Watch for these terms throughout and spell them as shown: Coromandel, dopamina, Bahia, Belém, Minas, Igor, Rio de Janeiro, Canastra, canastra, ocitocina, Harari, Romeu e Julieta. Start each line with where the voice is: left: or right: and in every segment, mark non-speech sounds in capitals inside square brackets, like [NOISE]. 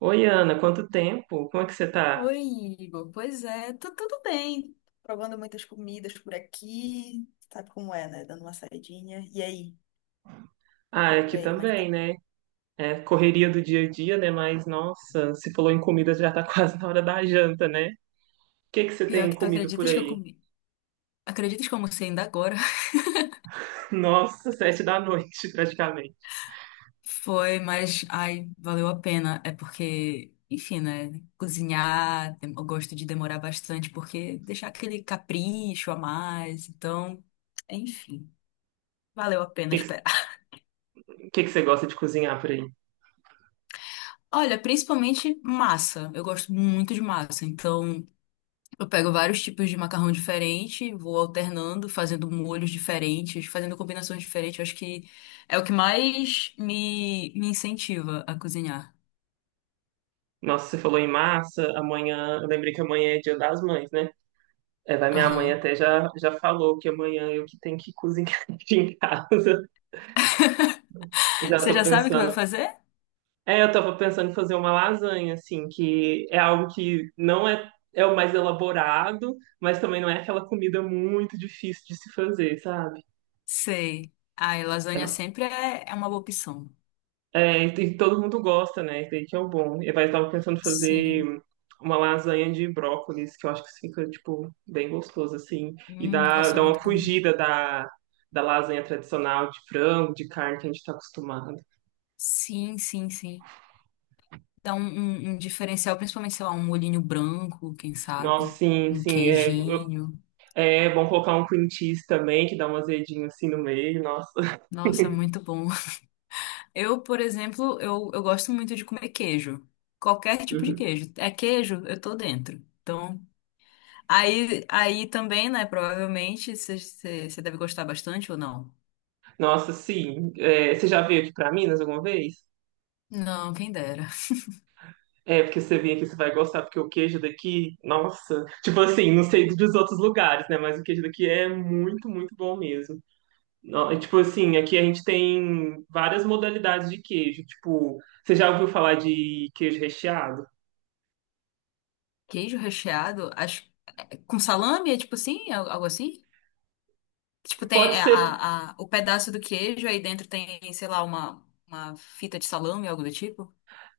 right: Oi, Ana, quanto tempo? Como é que você tá?
left: Oi, Igor. Pois é, tá tudo bem. Provando muitas comidas por aqui. Sabe como é, né? Dando uma saidinha. E aí,
right: Ah, é
left: por
right: aqui
left: aí, como é que
right: também,
left: tá?
right: né? É correria do dia a dia, né? Mas, nossa, se falou em comida, já tá [LAUGHS] quase na hora da janta, né? o que que você
left: Pior
right: tem
left: que tu
right: comido por
left: acreditas que eu
right: aí?
left: comi. Acreditas que eu almocei ainda agora? [LAUGHS]
right: Nossa, [LAUGHS] sete da noite, praticamente.
left: Foi, mas ai, valeu a pena. É porque, enfim, né? Cozinhar, eu gosto de demorar bastante, porque deixar aquele capricho a mais. Então, enfim, valeu a
right: O
left: pena
right: que que,
left: esperar.
right: o que que você gosta de cozinhar por aí?
left: Olha, principalmente massa. Eu gosto muito de massa. Então, eu pego vários tipos de macarrão diferente, vou alternando, fazendo molhos diferentes, fazendo combinações diferentes. Eu acho que é o que mais me incentiva a cozinhar.
right: Nossa, você falou em massa, amanhã, eu lembrei que amanhã é Dia das Mães, né? É, vai minha mãe
left: Aham.
right: até já falou que amanhã eu que tenho que cozinhar [LAUGHS] aqui em casa. Já
left: Você
right: tô
left: já sabe o que vai
right: pensando.
left: fazer?
right: É, eu tava pensando em fazer uma lasanha, assim, que é algo que não é, é o mais elaborado, mas também não é aquela comida muito difícil de se fazer, sabe?
left: Sei. Ai,
right: É,
left: lasanha sempre é uma boa opção.
right: e todo mundo gosta, né? Isso daí que é o bom. Eu tava pensando em fazer
left: Sim.
right: uma lasanha de brócolis, que eu acho que fica, tipo, bem gostoso, assim. E dá,
left: Nossa,
right: dá uma
left: muito bom.
right: fugida da lasanha tradicional de frango, de carne que a gente tá acostumado.
left: Sim, sim, sim. Dá um diferencial, principalmente, sei lá, um molhinho branco, quem
right: Nossa,
left: sabe?
right: sim,
left: Um
right: sim. É,
left: queijinho.
right: é bom colocar um cream cheese também, que dá um azedinho assim no meio. Nossa, [LAUGHS]
left: Nossa, muito bom. Eu, por exemplo, eu gosto muito de comer queijo. Qualquer tipo de queijo. É queijo, eu tô dentro. Então, aí também, né? Provavelmente você deve gostar bastante ou não?
right: nossa, sim. É, você já veio aqui pra Minas alguma vez?
left: Não, quem dera.
right: É, porque você vem aqui, você vai gostar, porque o queijo daqui, nossa. Tipo assim, não sei dos outros lugares, né? Mas o queijo daqui é muito, muito bom mesmo. Tipo assim, aqui a gente tem várias modalidades de queijo. Tipo, você já ouviu falar de queijo recheado?
left: Queijo recheado, acho, com salame, é tipo assim, algo assim? Tipo, tem
right: Pode
left: é,
right: ser.
left: o pedaço do queijo, aí dentro tem, sei lá, uma fita de salame, algo do tipo?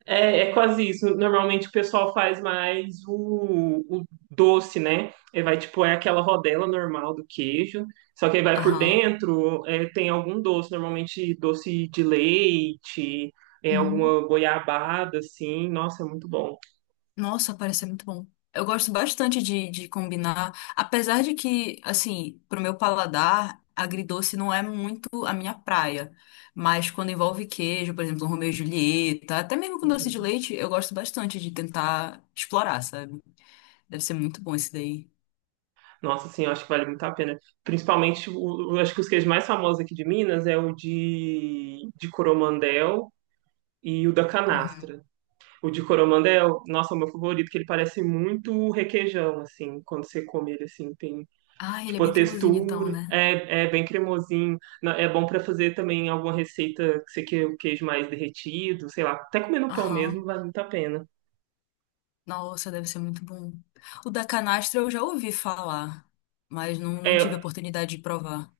right: É, é quase isso. Normalmente o pessoal faz mais o doce, né? Ele vai, tipo, é aquela rodela normal do queijo, só que aí vai por
left: Aham.
right: dentro, é, tem algum doce, normalmente doce de leite, é, alguma goiabada, assim. Nossa, é muito bom.
left: Nossa, parece ser muito bom. Eu gosto bastante de combinar, apesar de que, assim, pro meu paladar, agridoce não é muito a minha praia. Mas quando envolve queijo, por exemplo, um Romeu e Julieta, até mesmo com doce de
right: Uhum.
left: leite, eu gosto bastante de tentar explorar, sabe? Deve ser muito bom esse daí.
right: Nossa, assim, eu acho que vale muito a pena. Principalmente, tipo, o, eu acho que os queijos mais famosos aqui de Minas é o de Coromandel e o da
left: Uhum.
right: canastra. O de Coromandel, é, nossa, é o meu favorito, que ele parece muito requeijão, assim, quando você come ele, assim, tem,
left: Ah, ele é
right: tipo, a
left: bem cremosinho então,
right: textura,
left: né?
right: é, é bem cremosinho. É bom para fazer também alguma receita que você quer o queijo mais derretido, sei lá, até comer no pão mesmo
left: Aham.
right: vale muito a pena.
left: Nossa, deve ser muito bom. O da canastra eu já ouvi falar, mas não tive a
right: É,
left: oportunidade de provar.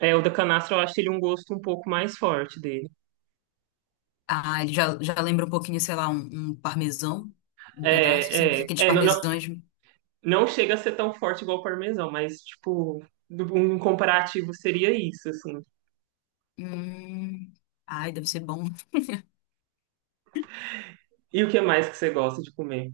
right: é, o da canastra eu acho ele um gosto um pouco mais forte dele.
left: Ah, ele já lembra um pouquinho, sei lá, um parmesão, um pedaço, assim,
right: É,
left: porque
right: é,
left: aqueles
right: é, não, não,
left: parmesões.
right: não chega a ser tão forte igual o parmesão, mas, tipo, um comparativo seria isso, assim.
left: Hum, ai, deve ser bom.
right: E o que mais que você gosta de comer?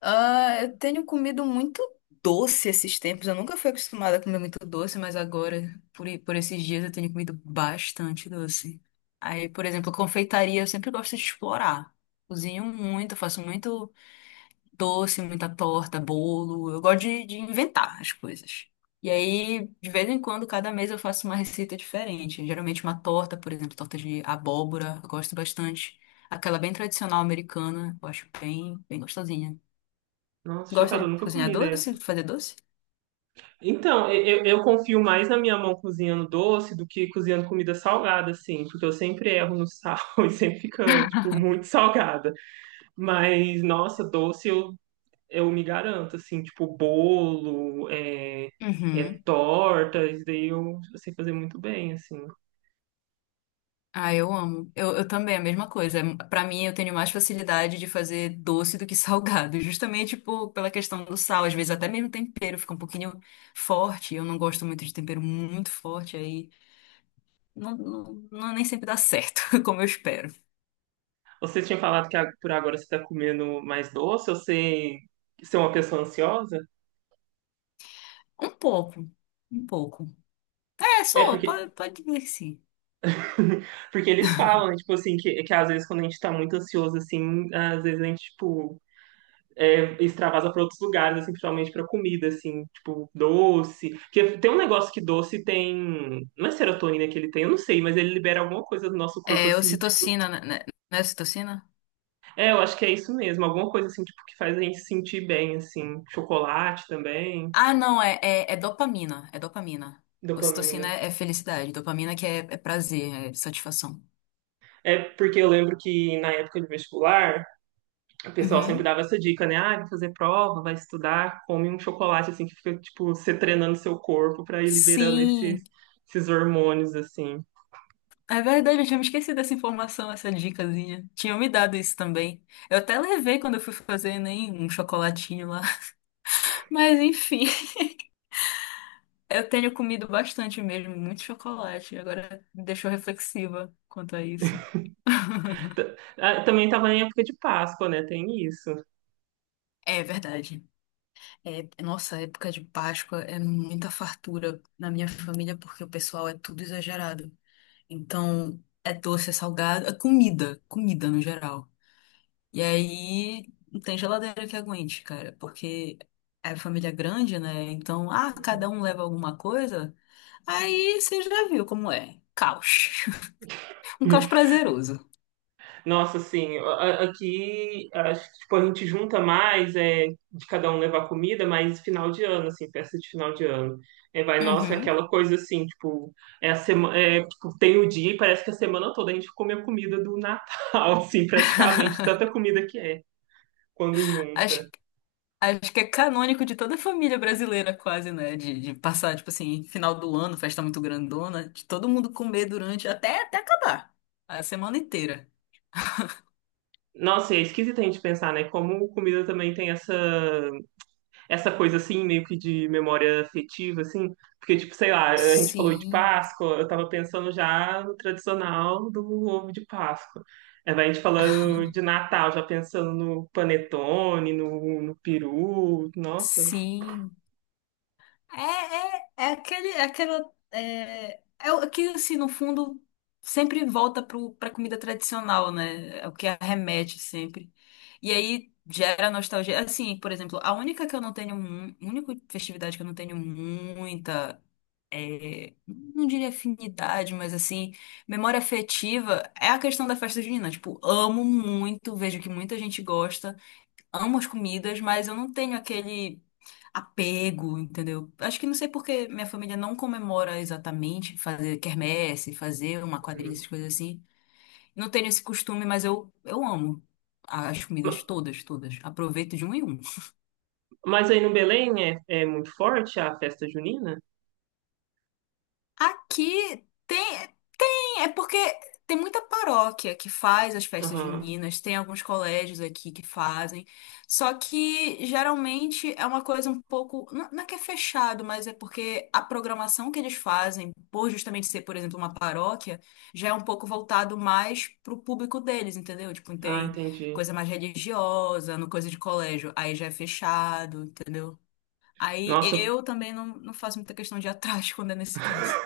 left: Ah, eu tenho comido muito doce esses tempos. Eu nunca fui acostumada a comer muito doce, mas agora, por esses dias, eu tenho comido bastante doce. Aí, por exemplo, confeitaria, eu sempre gosto de explorar. Cozinho muito, faço muito doce, muita torta, bolo. Eu gosto de inventar as coisas. E aí, de vez em quando, cada mês eu faço uma receita diferente. Geralmente uma torta, por exemplo, torta de abóbora, eu gosto bastante. Aquela bem tradicional americana, eu acho bem gostosinha.
right: Nossa,
left: Gosta
right: chocado, eu
left: de
right: nunca
left: cozinhar
right: comi
left: doce,
right: dessa.
left: fazer doce?
right: Então, eu confio mais na minha mão cozinhando doce do que cozinhando comida salgada, assim, porque eu sempre erro no sal [LAUGHS] e sempre fica, tipo, muito salgada. Mas, nossa, doce eu me garanto, assim, tipo, bolo, é, é
left: Uhum.
right: torta, isso daí eu sei fazer muito bem, assim.
left: Ah, eu amo. Eu também, a mesma coisa. Pra mim, eu tenho mais facilidade de fazer doce do que [LAUGHS] salgado, justamente pela questão do sal. Às vezes, até mesmo tempero fica um pouquinho forte. Eu não gosto muito de tempero muito forte, aí nem sempre dá certo, [LAUGHS] como eu espero.
right: Você tinha falado que por agora você tá comendo mais doce, você, você é uma pessoa ansiosa?
left: Um pouco, um pouco. É,
right: É,
left: sou,
right: porque
left: pode dizer que sim.
right: [LAUGHS] porque eles falam, né, tipo assim, que às vezes quando a gente tá muito ansioso, assim, às vezes a gente, tipo, é, extravasa para outros lugares, assim, principalmente para comida, assim, tipo, doce. Porque tem um negócio que doce tem. Não é serotonina que ele tem, eu não sei, mas ele libera alguma coisa do nosso corpo,
left: É,
right: assim, tipo.
left: ocitocina, né? Não é ocitocina?
right: É, eu acho que é isso mesmo, alguma coisa, assim, tipo, que faz a gente se sentir bem, assim. Chocolate também.
left: Ah, não, é dopamina. É dopamina. Ocitocina
right: Dopamina.
left: é felicidade, dopamina que é prazer, é satisfação.
right: É porque eu lembro que na época de vestibular, o pessoal sempre
left: Uhum.
right: dava essa dica, né? Ah, vai fazer prova, vai estudar, come um chocolate, assim, que fica, tipo, você treinando seu corpo para ir liberando esses,
left: Sim,
right: esses hormônios, assim.
left: é verdade, eu tinha me esquecido dessa informação, essa dicasinha. Tinham me dado isso também. Eu até levei quando eu fui fazer nem um chocolatinho lá. [LAUGHS] Mas enfim, eu tenho comido bastante mesmo, muito chocolate. Agora me deixou reflexiva quanto a isso. [LAUGHS]
right: Ah, também estava em época de Páscoa, né? Tem isso.
left: É verdade. É, nossa, época de Páscoa é muita fartura na minha família porque o pessoal é tudo exagerado. Então, é doce, é salgado, é comida, comida no geral. E aí não tem geladeira que aguente, cara, porque é família grande, né? Então, ah, cada um leva alguma coisa. Aí você já viu como é. Caos. [LAUGHS] Um caos prazeroso.
right: Nossa, assim, aqui acho que tipo, a gente junta mais é, de cada um levar comida, mas final de ano, assim, festa de final de ano. É, vai, nossa, é
left: Uhum.
right: aquela coisa assim, tipo, é a semana, é, tipo, tem o dia e parece que a semana toda a gente come a comida do Natal, [LAUGHS] assim, praticamente, tanta comida que é quando
left: Acho,
right: junta.
left: acho que é canônico de toda a família brasileira, quase, né? De passar, tipo assim, final do ano, festa muito grandona, de todo mundo comer durante até acabar a semana inteira.
right: Nossa, é esquisito a gente pensar, né? Como comida também tem essa coisa assim, meio que de memória afetiva, assim, porque, tipo, sei lá, a gente falou de
left: Sim,
right: Páscoa, eu tava pensando já no tradicional do ovo de Páscoa. Aí vai a gente falando de Natal, já pensando no panetone, no peru, nossa.
left: sim. É, é, é aquele, é aquela, é, é o que, assim, no fundo, sempre volta pra comida tradicional, né? É o que arremete sempre. E aí gera nostalgia. Assim, por exemplo, a única que eu não tenho, única festividade que eu não tenho muita, é, não diria afinidade, mas assim, memória afetiva é a questão da festa junina. Tipo, amo muito, vejo que muita gente gosta, amo as comidas, mas eu não tenho aquele apego, entendeu? Acho que não sei porque minha família não comemora exatamente fazer quermesse, fazer uma quadrilha, essas coisas assim. Não tenho esse costume, mas eu amo as comidas
right: Ma-
left: todas, todas. Aproveito de um em um.
right: Mas aí no Belém é, é muito forte a festa junina?
left: Aqui tem. É porque tem muita paróquia que faz as festas
right: Aham.
left: juninas, tem alguns colégios aqui que fazem, só que geralmente é uma coisa um pouco, não não é que é fechado, mas é porque a programação que eles fazem, por justamente ser, por exemplo, uma paróquia, já é um pouco voltado mais pro público deles, entendeu? Tipo,
right: Ah,
left: tem
right: entendi.
left: coisa mais religiosa, no coisa de colégio, aí já é fechado, entendeu? Aí
right: Nossa,
left: eu também não faço muita questão de ir atrás quando é nesse caso.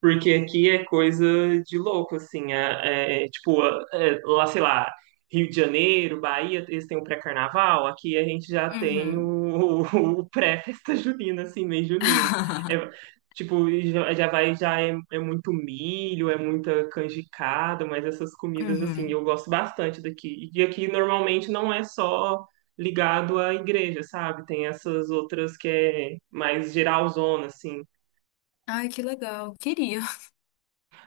right: porque aqui é coisa de louco, assim. É, é, tipo, é, lá, sei lá, Rio de Janeiro, Bahia, eles têm o pré-carnaval. Aqui a gente já tem
left: Uhum.
right: o, [LAUGHS] o pré-festa junina, assim, mês junino. É,
left: [LAUGHS]
right: tipo, já é muito milho, é muita canjicada, mas essas comidas, assim,
left: Uhum.
right: eu gosto bastante daqui. E aqui normalmente não é só ligado à igreja, sabe? Tem essas outras que é mais geralzona, assim.
left: Ai, que legal. Queria.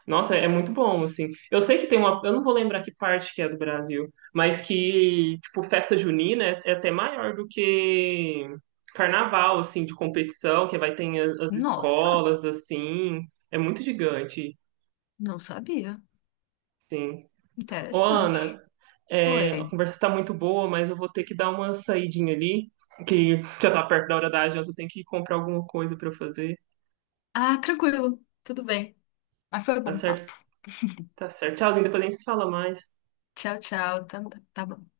right: Nossa, é muito bom, assim. Eu sei que tem uma. Eu não vou lembrar que parte que é do Brasil, mas que, tipo, festa junina é, é até maior do que carnaval, assim, de competição, que vai ter as,
left: Nossa,
right: escolas, assim. É muito gigante,
left: não sabia.
right: sim. Ô,
left: Interessante.
right: Ana, é, a
left: Oi.
right: conversa tá muito boa, mas eu vou ter que dar uma saidinha ali, que já tá perto da hora da janta, eu tenho que comprar alguma coisa pra eu fazer.
left: Ah, tranquilo. Tudo bem. Mas foi
right: Tá
left: bom
right: certo?
left: papo.
right: Tá certo. Tchauzinho, depois a gente se fala mais.
left: Tchau, tchau. Tá, tá bom.